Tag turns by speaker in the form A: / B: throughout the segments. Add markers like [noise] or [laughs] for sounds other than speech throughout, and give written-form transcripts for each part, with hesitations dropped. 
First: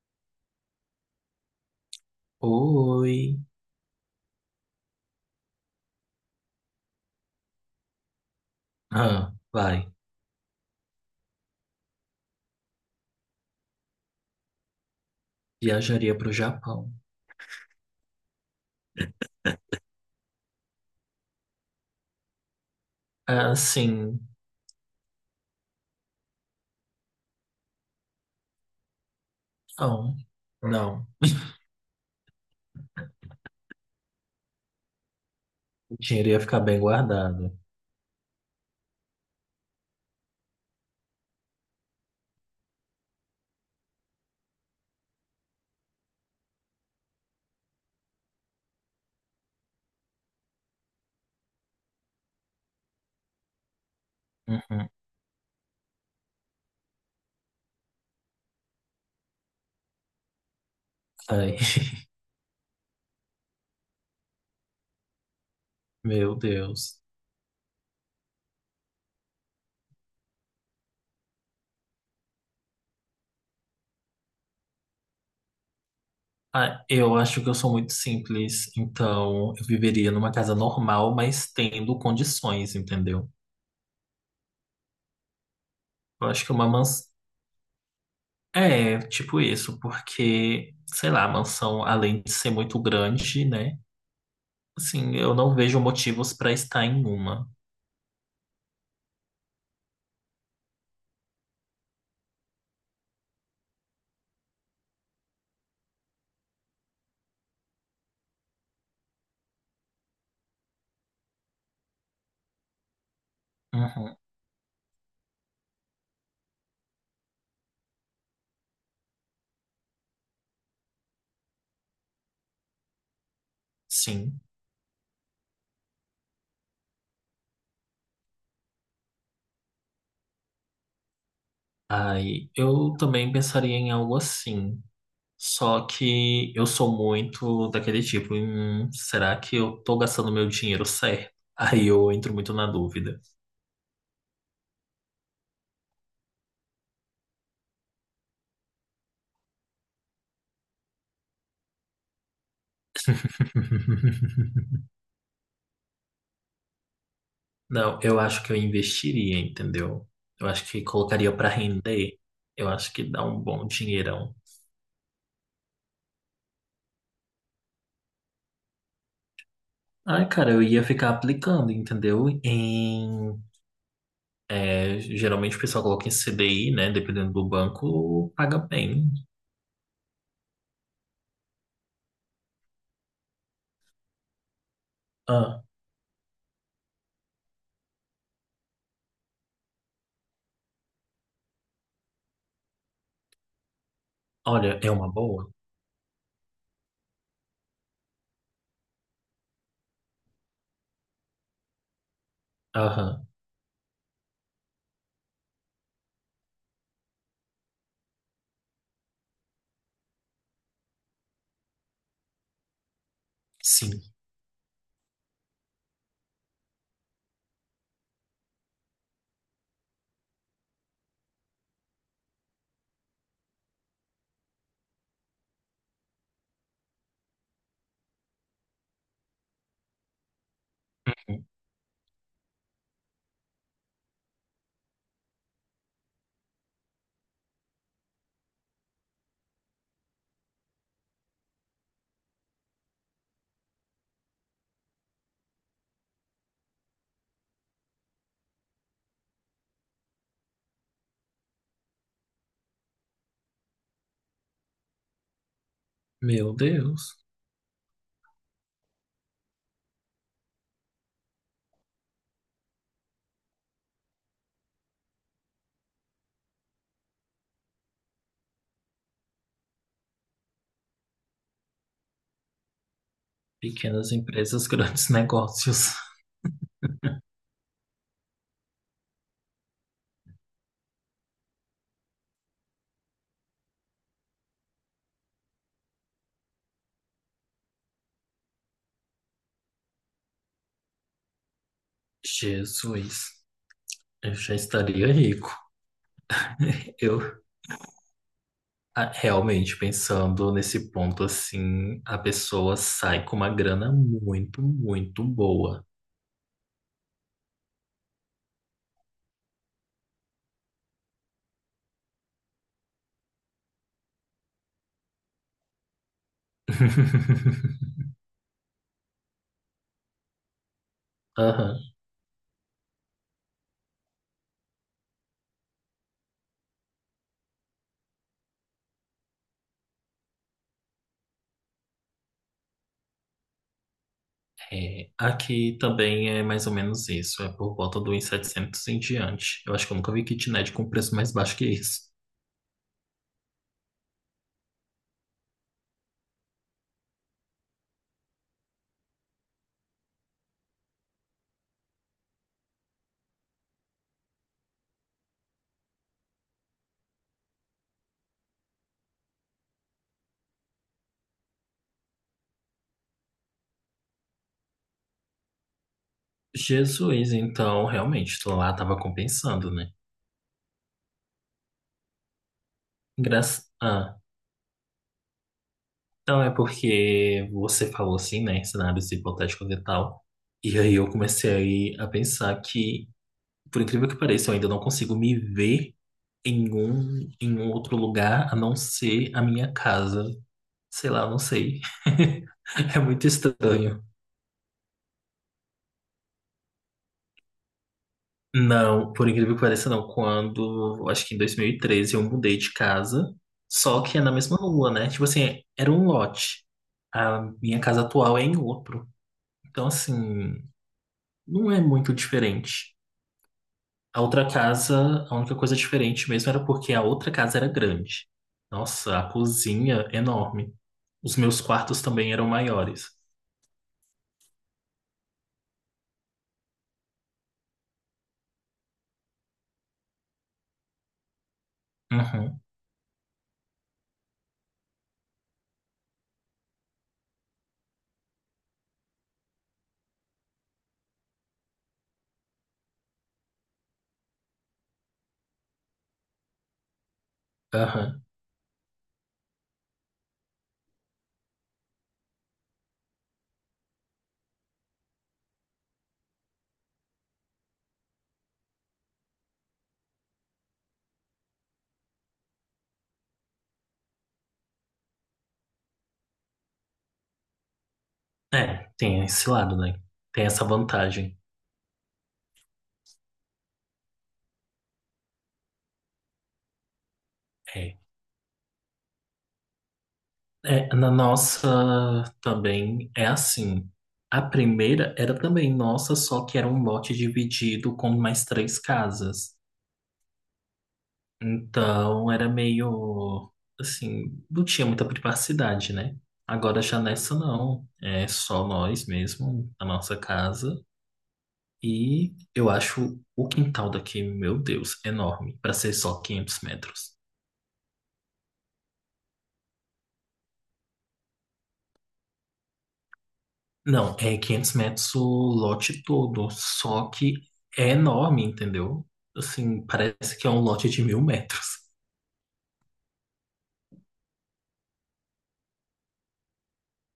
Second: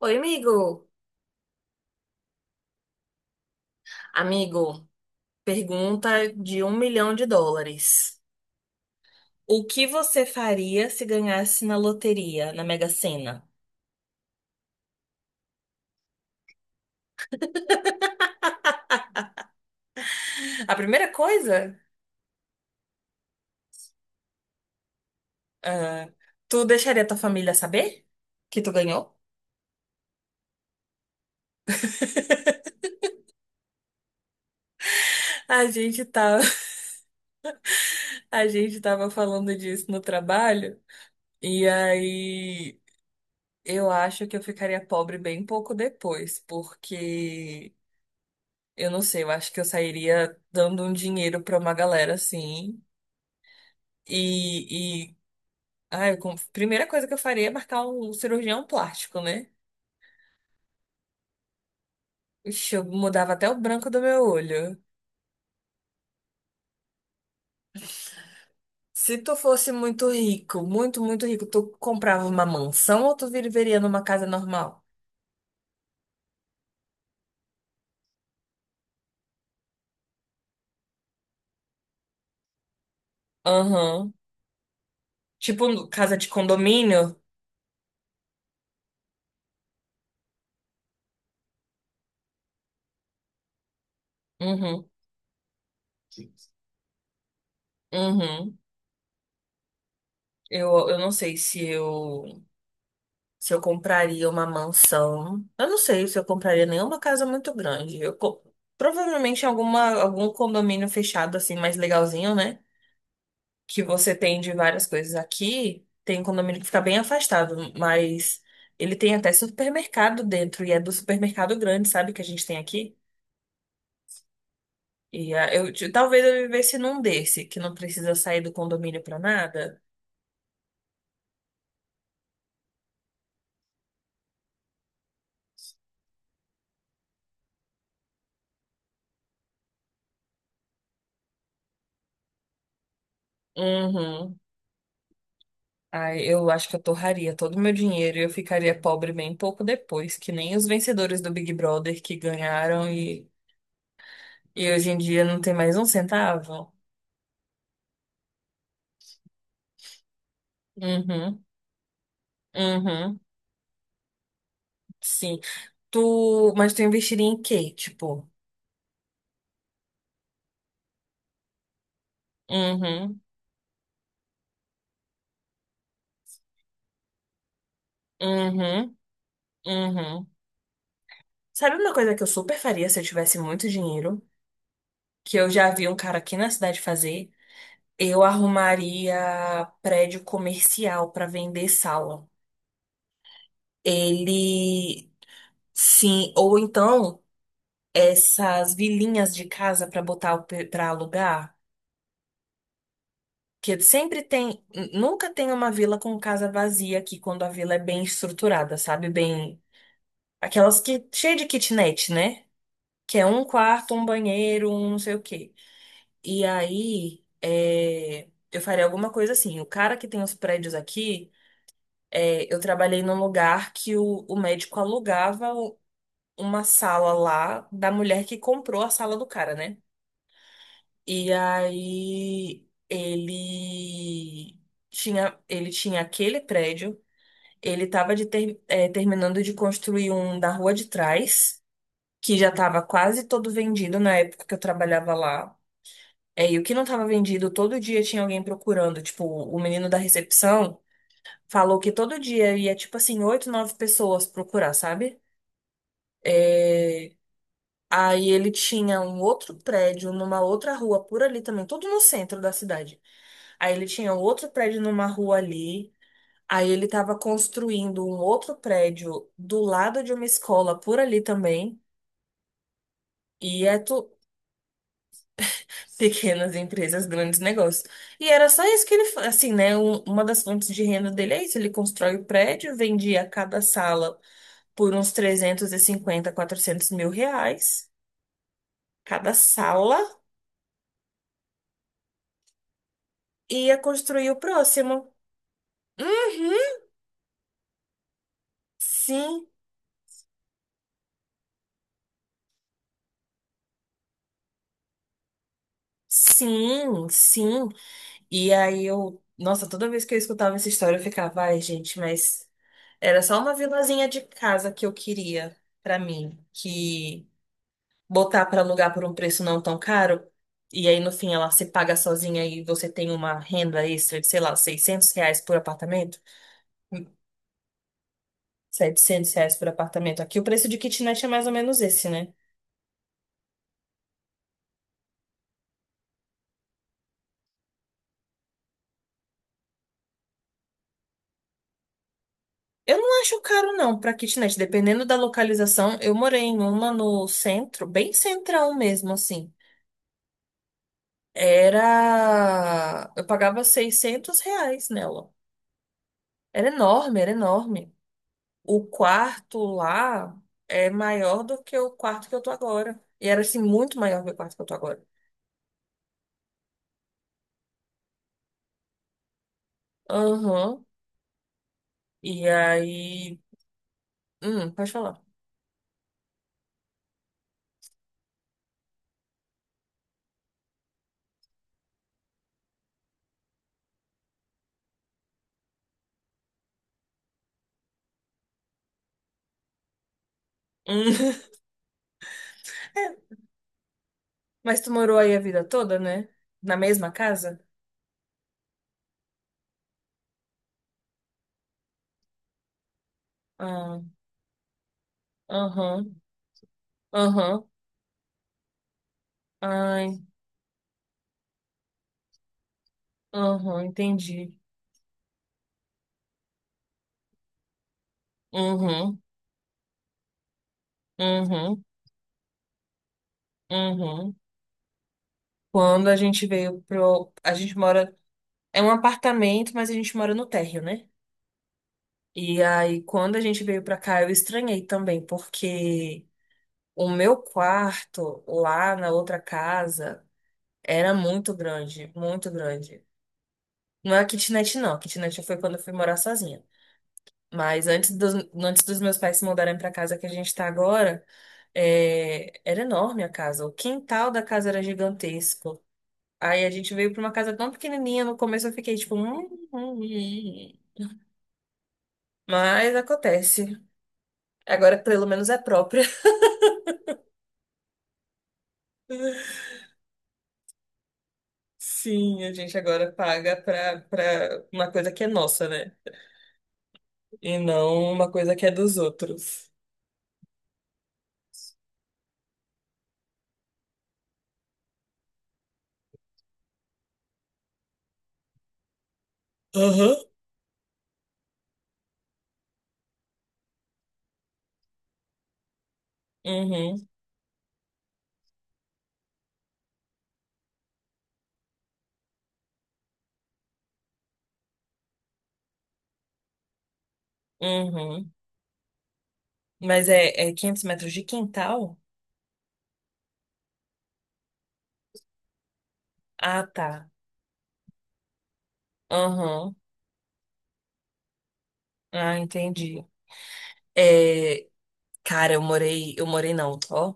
A: Oi, amigo.
B: Oi.
A: Amigo, pergunta de um milhão de dólares.
B: Ah,
A: O que
B: vai.
A: você faria se ganhasse na loteria, na Mega Sena?
B: Viajaria para o Japão.
A: A primeira coisa,
B: Ah, sim.
A: ah, tu deixaria tua família saber que tu ganhou?
B: Não. Não.
A: A
B: O
A: gente
B: dinheiro
A: tá,
B: ia ficar
A: [laughs]
B: bem guardado.
A: a gente tava falando disso no trabalho, e aí eu acho que eu ficaria pobre bem pouco depois, porque eu não sei, eu acho que eu sairia dando um dinheiro pra uma galera assim.
B: Uhum.
A: E, Ah, primeira coisa que eu faria é marcar um cirurgião plástico, né?
B: Ai, [laughs]
A: Ixi, eu mudava até o branco do meu olho.
B: meu Deus.
A: Se tu fosse muito rico, muito, muito rico, tu comprava uma mansão ou tu viveria numa casa normal?
B: Ah, eu acho que eu sou muito simples, então eu viveria numa casa normal, mas tendo condições, entendeu?
A: Aham. Tipo, casa de
B: Eu acho que uma
A: condomínio?
B: mansão. É, tipo isso, porque, sei lá, a mansão, além de ser muito grande, né?
A: Uhum.
B: Assim, eu não vejo motivos para estar em uma.
A: Uhum. Eu não sei se eu compraria uma mansão. Eu não sei se eu compraria nenhuma casa muito grande. Provavelmente alguma, algum condomínio fechado, assim, mais legalzinho, né? Que você
B: Uhum,
A: tem de várias coisas aqui, tem um condomínio que fica bem afastado, mas ele tem até supermercado dentro, e é do supermercado grande, sabe, que a gente tem aqui?
B: sim.
A: E talvez eu vivesse num desse, que não precisa sair do condomínio pra nada.
B: Ai, eu também pensaria em algo assim. Só que eu sou muito daquele tipo, será que eu tô gastando meu dinheiro certo? Aí eu entro muito na dúvida.
A: Uhum. Ai, eu acho que eu torraria todo o meu dinheiro e eu ficaria pobre bem pouco depois, que nem os vencedores do Big Brother que ganharam e
B: [laughs]
A: hoje em dia não tem mais um centavo.
B: Não, eu acho que eu investiria, entendeu? Eu acho que colocaria
A: Uhum,
B: pra render. Eu acho que
A: uhum,
B: dá um bom dinheirão.
A: sim. Mas tu investiria em quê? Tipo,
B: Ai, cara, eu ia ficar aplicando, entendeu?
A: uhum,
B: Geralmente o pessoal coloca em CDI, né? Dependendo do banco, paga
A: uhum,
B: bem.
A: uhum. Sabe uma coisa que eu super faria se eu tivesse muito dinheiro? Que eu
B: Ah,
A: já vi um cara aqui na cidade fazer? Eu arrumaria prédio comercial pra vender sala.
B: olha, é uma
A: Ele,
B: boa.
A: sim, ou então essas vilinhas de casa pra botar para alugar.
B: Aham,
A: Que sempre tem, nunca tem uma vila com casa vazia aqui quando a vila é bem estruturada, sabe? Bem, aquelas que cheia de kitnet, né? Que é um quarto,
B: sim.
A: um banheiro, um não sei o quê. E aí, é, eu faria alguma coisa assim. O cara que tem os prédios aqui, é, eu trabalhei num lugar que o médico alugava uma sala lá da mulher que comprou a sala do cara, né? E aí ele tinha aquele prédio, ele estava é, terminando de construir um da rua de trás, que já estava quase todo vendido na época que eu trabalhava lá. É, e o que não estava vendido, todo dia tinha alguém procurando. Tipo, o menino da recepção falou que todo dia ia, tipo assim, oito, nove pessoas procurar, sabe?
B: Meu
A: É,
B: Deus.
A: aí ele tinha um outro prédio numa outra rua por ali também, tudo no centro da cidade. Aí ele tinha um outro prédio numa rua ali. Aí ele estava construindo um outro prédio do lado de uma escola por ali também. E é tu-
B: Pequenas empresas, grandes [laughs] negócios.
A: Pequenas empresas, grandes negócios. E era só isso que assim, né? Uma das fontes de renda dele é isso. Ele constrói o prédio, vendia cada sala por uns trezentos e cinquenta, 400 mil reais, cada sala,
B: Jesus,
A: e ia construir
B: eu
A: o
B: já estaria
A: próximo.
B: rico.
A: Uhum,
B: [laughs] Eu
A: sim,
B: realmente pensando nesse ponto assim, a pessoa sai com uma grana muito, muito boa.
A: sim, sim. E aí eu, nossa, toda vez que eu escutava essa história, eu ficava, ai, gente, mas era só uma vilazinha de casa que eu queria pra mim, que
B: [laughs]
A: botar para alugar por um preço não tão caro, e aí no fim ela se
B: Aham,
A: paga sozinha e você tem uma renda extra de, sei lá, R$ 600 por apartamento, Hum, R$ 700 por apartamento. Aqui o preço de kitnet é mais ou menos esse, né?
B: é, aqui também é mais ou menos isso, é por volta do 1.700 em diante. Eu acho que eu nunca vi kitnet com preço mais baixo que isso.
A: Eu não acho caro não para kitnet, dependendo da localização. Eu morei em uma no centro, bem central mesmo, assim. Eu pagava R$ 600 nela. Era enorme, era enorme. O quarto lá é maior do que o quarto que eu tô agora. E era assim, muito maior do que o quarto que eu tô agora.
B: Jesus, então realmente, lá tava compensando, né?
A: Aham. E aí.
B: Engraça... Ah,
A: Pode falar.
B: então é porque você falou assim, né, em cenários hipotéticos e tal. E aí eu comecei a pensar que, por incrível que pareça, eu ainda não consigo me ver em um outro lugar a não ser a minha casa. Sei lá,
A: Hum.
B: não sei. [laughs] É muito
A: [laughs]
B: estranho.
A: Mas tu morou aí a vida toda, né? Na mesma casa?
B: Não, por incrível que pareça, não. Quando, acho que em 2013, eu mudei de casa,
A: Ah,
B: só que é na mesma rua, né? Tipo assim, era
A: aham,
B: um lote. A
A: aham.
B: minha casa atual é em outro. Então,
A: Ai,
B: assim. Não é muito diferente.
A: aham,
B: A outra
A: entendi.
B: casa, a única coisa diferente mesmo era porque a outra casa era grande. Nossa,
A: Uhum,
B: a cozinha enorme. Os meus
A: uhum,
B: quartos também eram maiores.
A: uhum. Quando a gente veio pro. A gente mora. É um apartamento, mas a gente mora no térreo, né?
B: Uhum,
A: E aí, quando a gente veio pra cá, eu estranhei também, porque o meu quarto lá na outra casa era muito grande, muito grande. Não é a kitnet, não. A kitnet foi quando eu fui morar sozinha. Mas
B: aham.
A: antes dos meus pais se mudarem pra casa que a gente tá agora, é, era enorme a casa. O quintal da casa era gigantesco. Aí a gente veio pra uma casa tão pequenininha. No começo eu fiquei tipo, hum. Hum, hum." Mas acontece. Agora pelo menos é próprio.
B: É, tem esse lado, né? Tem essa vantagem.
A: Sim, a gente agora paga pra uma coisa que é nossa, né? E
B: É.
A: não uma coisa que é dos outros.
B: É, na nossa também é assim. A primeira era também nossa, só que era um lote dividido com mais três casas.
A: Aham.
B: Então, era meio assim, não tinha muita privacidade, né? Agora já
A: Uhum,
B: nessa não, é só nós mesmo, a nossa casa. E eu acho o quintal daqui, meu Deus, enorme, para ser só 500 metros.
A: uhum. Mas é 500 metros de quintal?
B: Não, é 500 metros o lote todo,
A: Ah,
B: só
A: tá.
B: que é enorme, entendeu?
A: Aham.
B: Assim, parece que é um lote de 1.000 metros.
A: Ah, entendi. É, cara, eu morei não, ó.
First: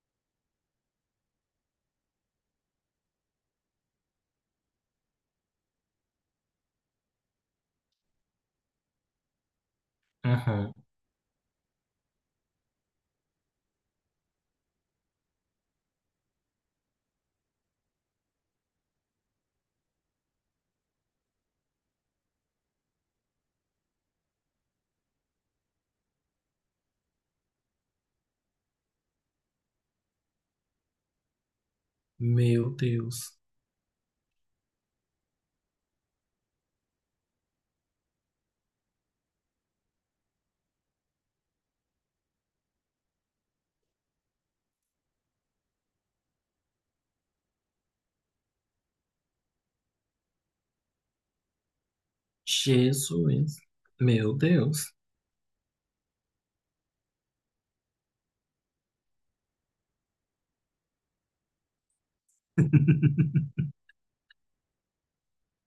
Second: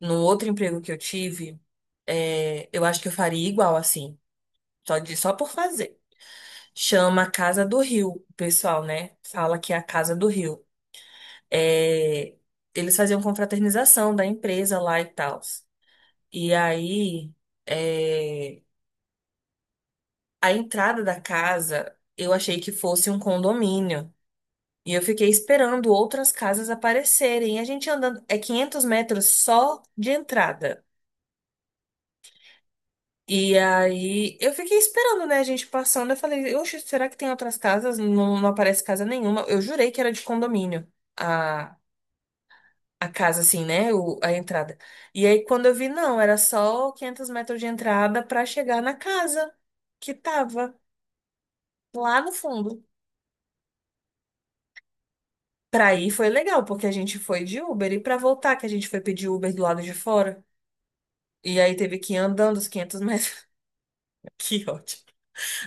A: Num outro emprego que eu tive, é, eu acho que eu faria igual assim, só de, só por fazer. Chama Casa do Rio, o pessoal, né? Fala que é a Casa do Rio.
B: Uhum.
A: É, eles faziam confraternização da empresa lá e tal. E aí, é, a entrada da casa, eu achei que fosse um condomínio. E eu fiquei esperando outras casas aparecerem. E a gente andando, é 500 metros só de entrada.
B: Meu Deus,
A: E aí, eu fiquei esperando, né, a gente passando. Eu falei, oxe, será que tem outras casas? Não, não aparece casa nenhuma. Eu jurei que era de condomínio a casa, assim, né? A entrada. E aí, quando eu vi, não, era só 500 metros de entrada pra chegar na casa que tava lá no fundo.
B: Jesus, meu Deus,
A: Pra ir foi legal, porque a gente foi de Uber. E pra voltar, que a gente foi pedir Uber do lado de fora. E aí teve que ir andando os 500
B: [laughs]
A: metros. [laughs] Que ótimo.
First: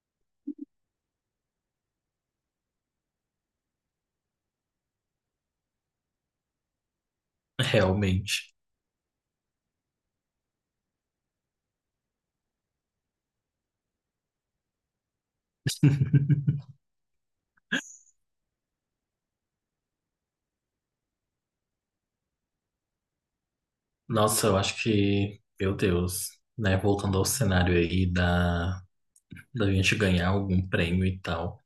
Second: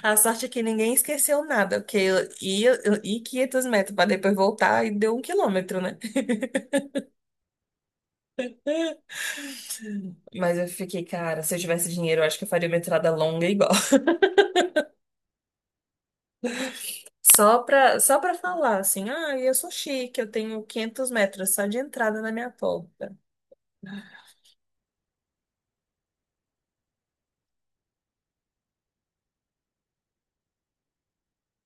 A: A sorte é que ninguém esqueceu nada, porque eu ia 500 metros pra depois voltar e deu um quilômetro, né?
B: realmente.
A: Mas eu fiquei, cara, se eu tivesse dinheiro, eu acho que eu faria uma entrada longa igual. Só pra falar assim, ah, eu sou chique, eu tenho 500 metros só de entrada na minha porta.
B: Nossa, eu acho que, meu Deus, né? Voltando ao cenário aí da gente ganhar algum prêmio e tal,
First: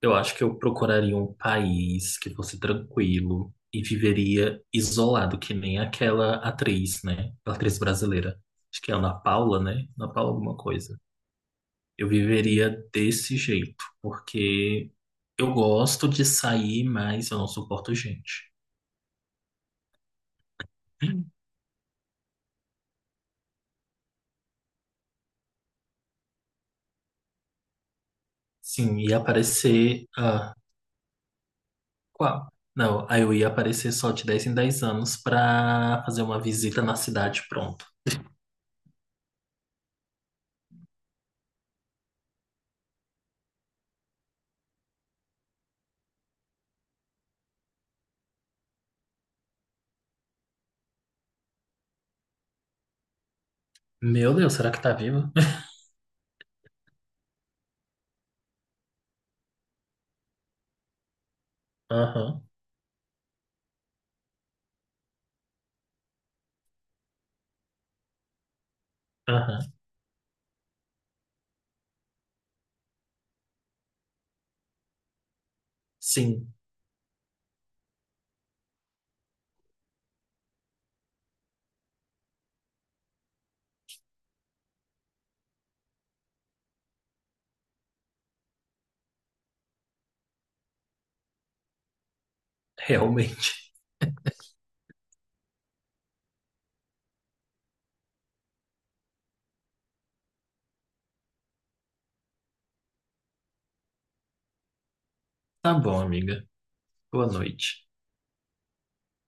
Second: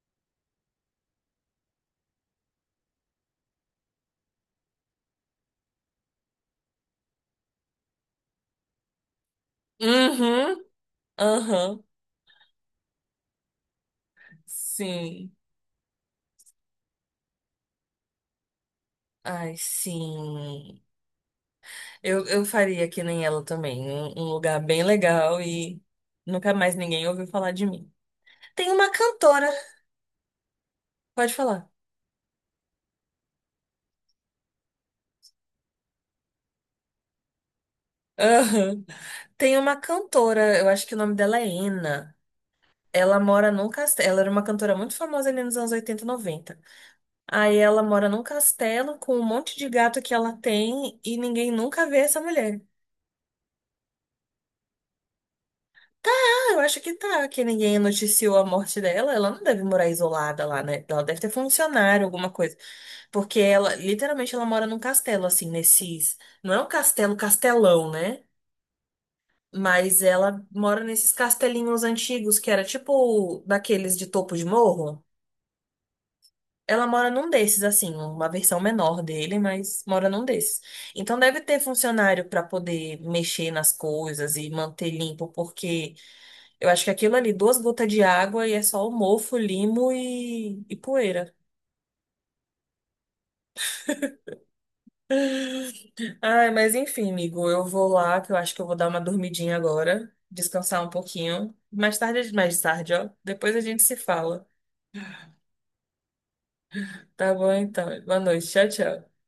B: eu acho que eu procuraria um país que fosse tranquilo e viveria isolado, que nem aquela atriz, né? A atriz brasileira. Acho que é a Ana Paula, né? Ana Paula alguma
A: Uhum,
B: coisa.
A: aham,
B: Eu viveria desse jeito, porque
A: sim.
B: eu gosto de sair, mas eu não suporto gente.
A: Ai, sim. Eu faria que nem ela também. Um lugar bem legal e nunca mais ninguém ouviu falar de mim. Tem uma
B: Sim, e
A: cantora,
B: aparecer.
A: pode falar.
B: Qual? Não, aí eu ia aparecer só de 10 em 10 anos pra fazer uma visita na cidade, pronto.
A: Aham. Tem uma cantora, eu acho que o nome dela é Ena. Ela mora num castelo. Ela era uma cantora muito famosa ali nos anos 80 e 90. Aí ela mora num castelo com um monte de gato que ela tem e ninguém nunca vê essa mulher.
B: Meu Deus, será que tá viva?
A: Tá, eu acho que tá, que ninguém noticiou a morte dela. Ela não deve morar isolada lá, né? Ela deve ter
B: [laughs]
A: funcionário, alguma
B: Aham,
A: coisa. Porque ela, literalmente, ela mora num castelo, assim, nesses. Não é um castelo, castelão, né?
B: aham.
A: Mas ela mora nesses castelinhos antigos que era tipo daqueles de topo de morro.
B: Sim,
A: Ela mora num desses, assim, uma versão menor dele, mas mora num desses. Então deve ter funcionário para poder mexer nas coisas e manter limpo, porque eu acho que aquilo ali, duas gotas de água e é só o mofo, limo e poeira.
B: [laughs] realmente.
A: Ai, mas enfim, amigo, eu vou lá, que eu acho que eu vou dar uma dormidinha agora, descansar um pouquinho. Mais tarde, ó. Depois a gente se fala.
B: Tá bom, amiga. Boa
A: Tá bom,
B: noite.
A: então. Boa noite. Tchau, tchau.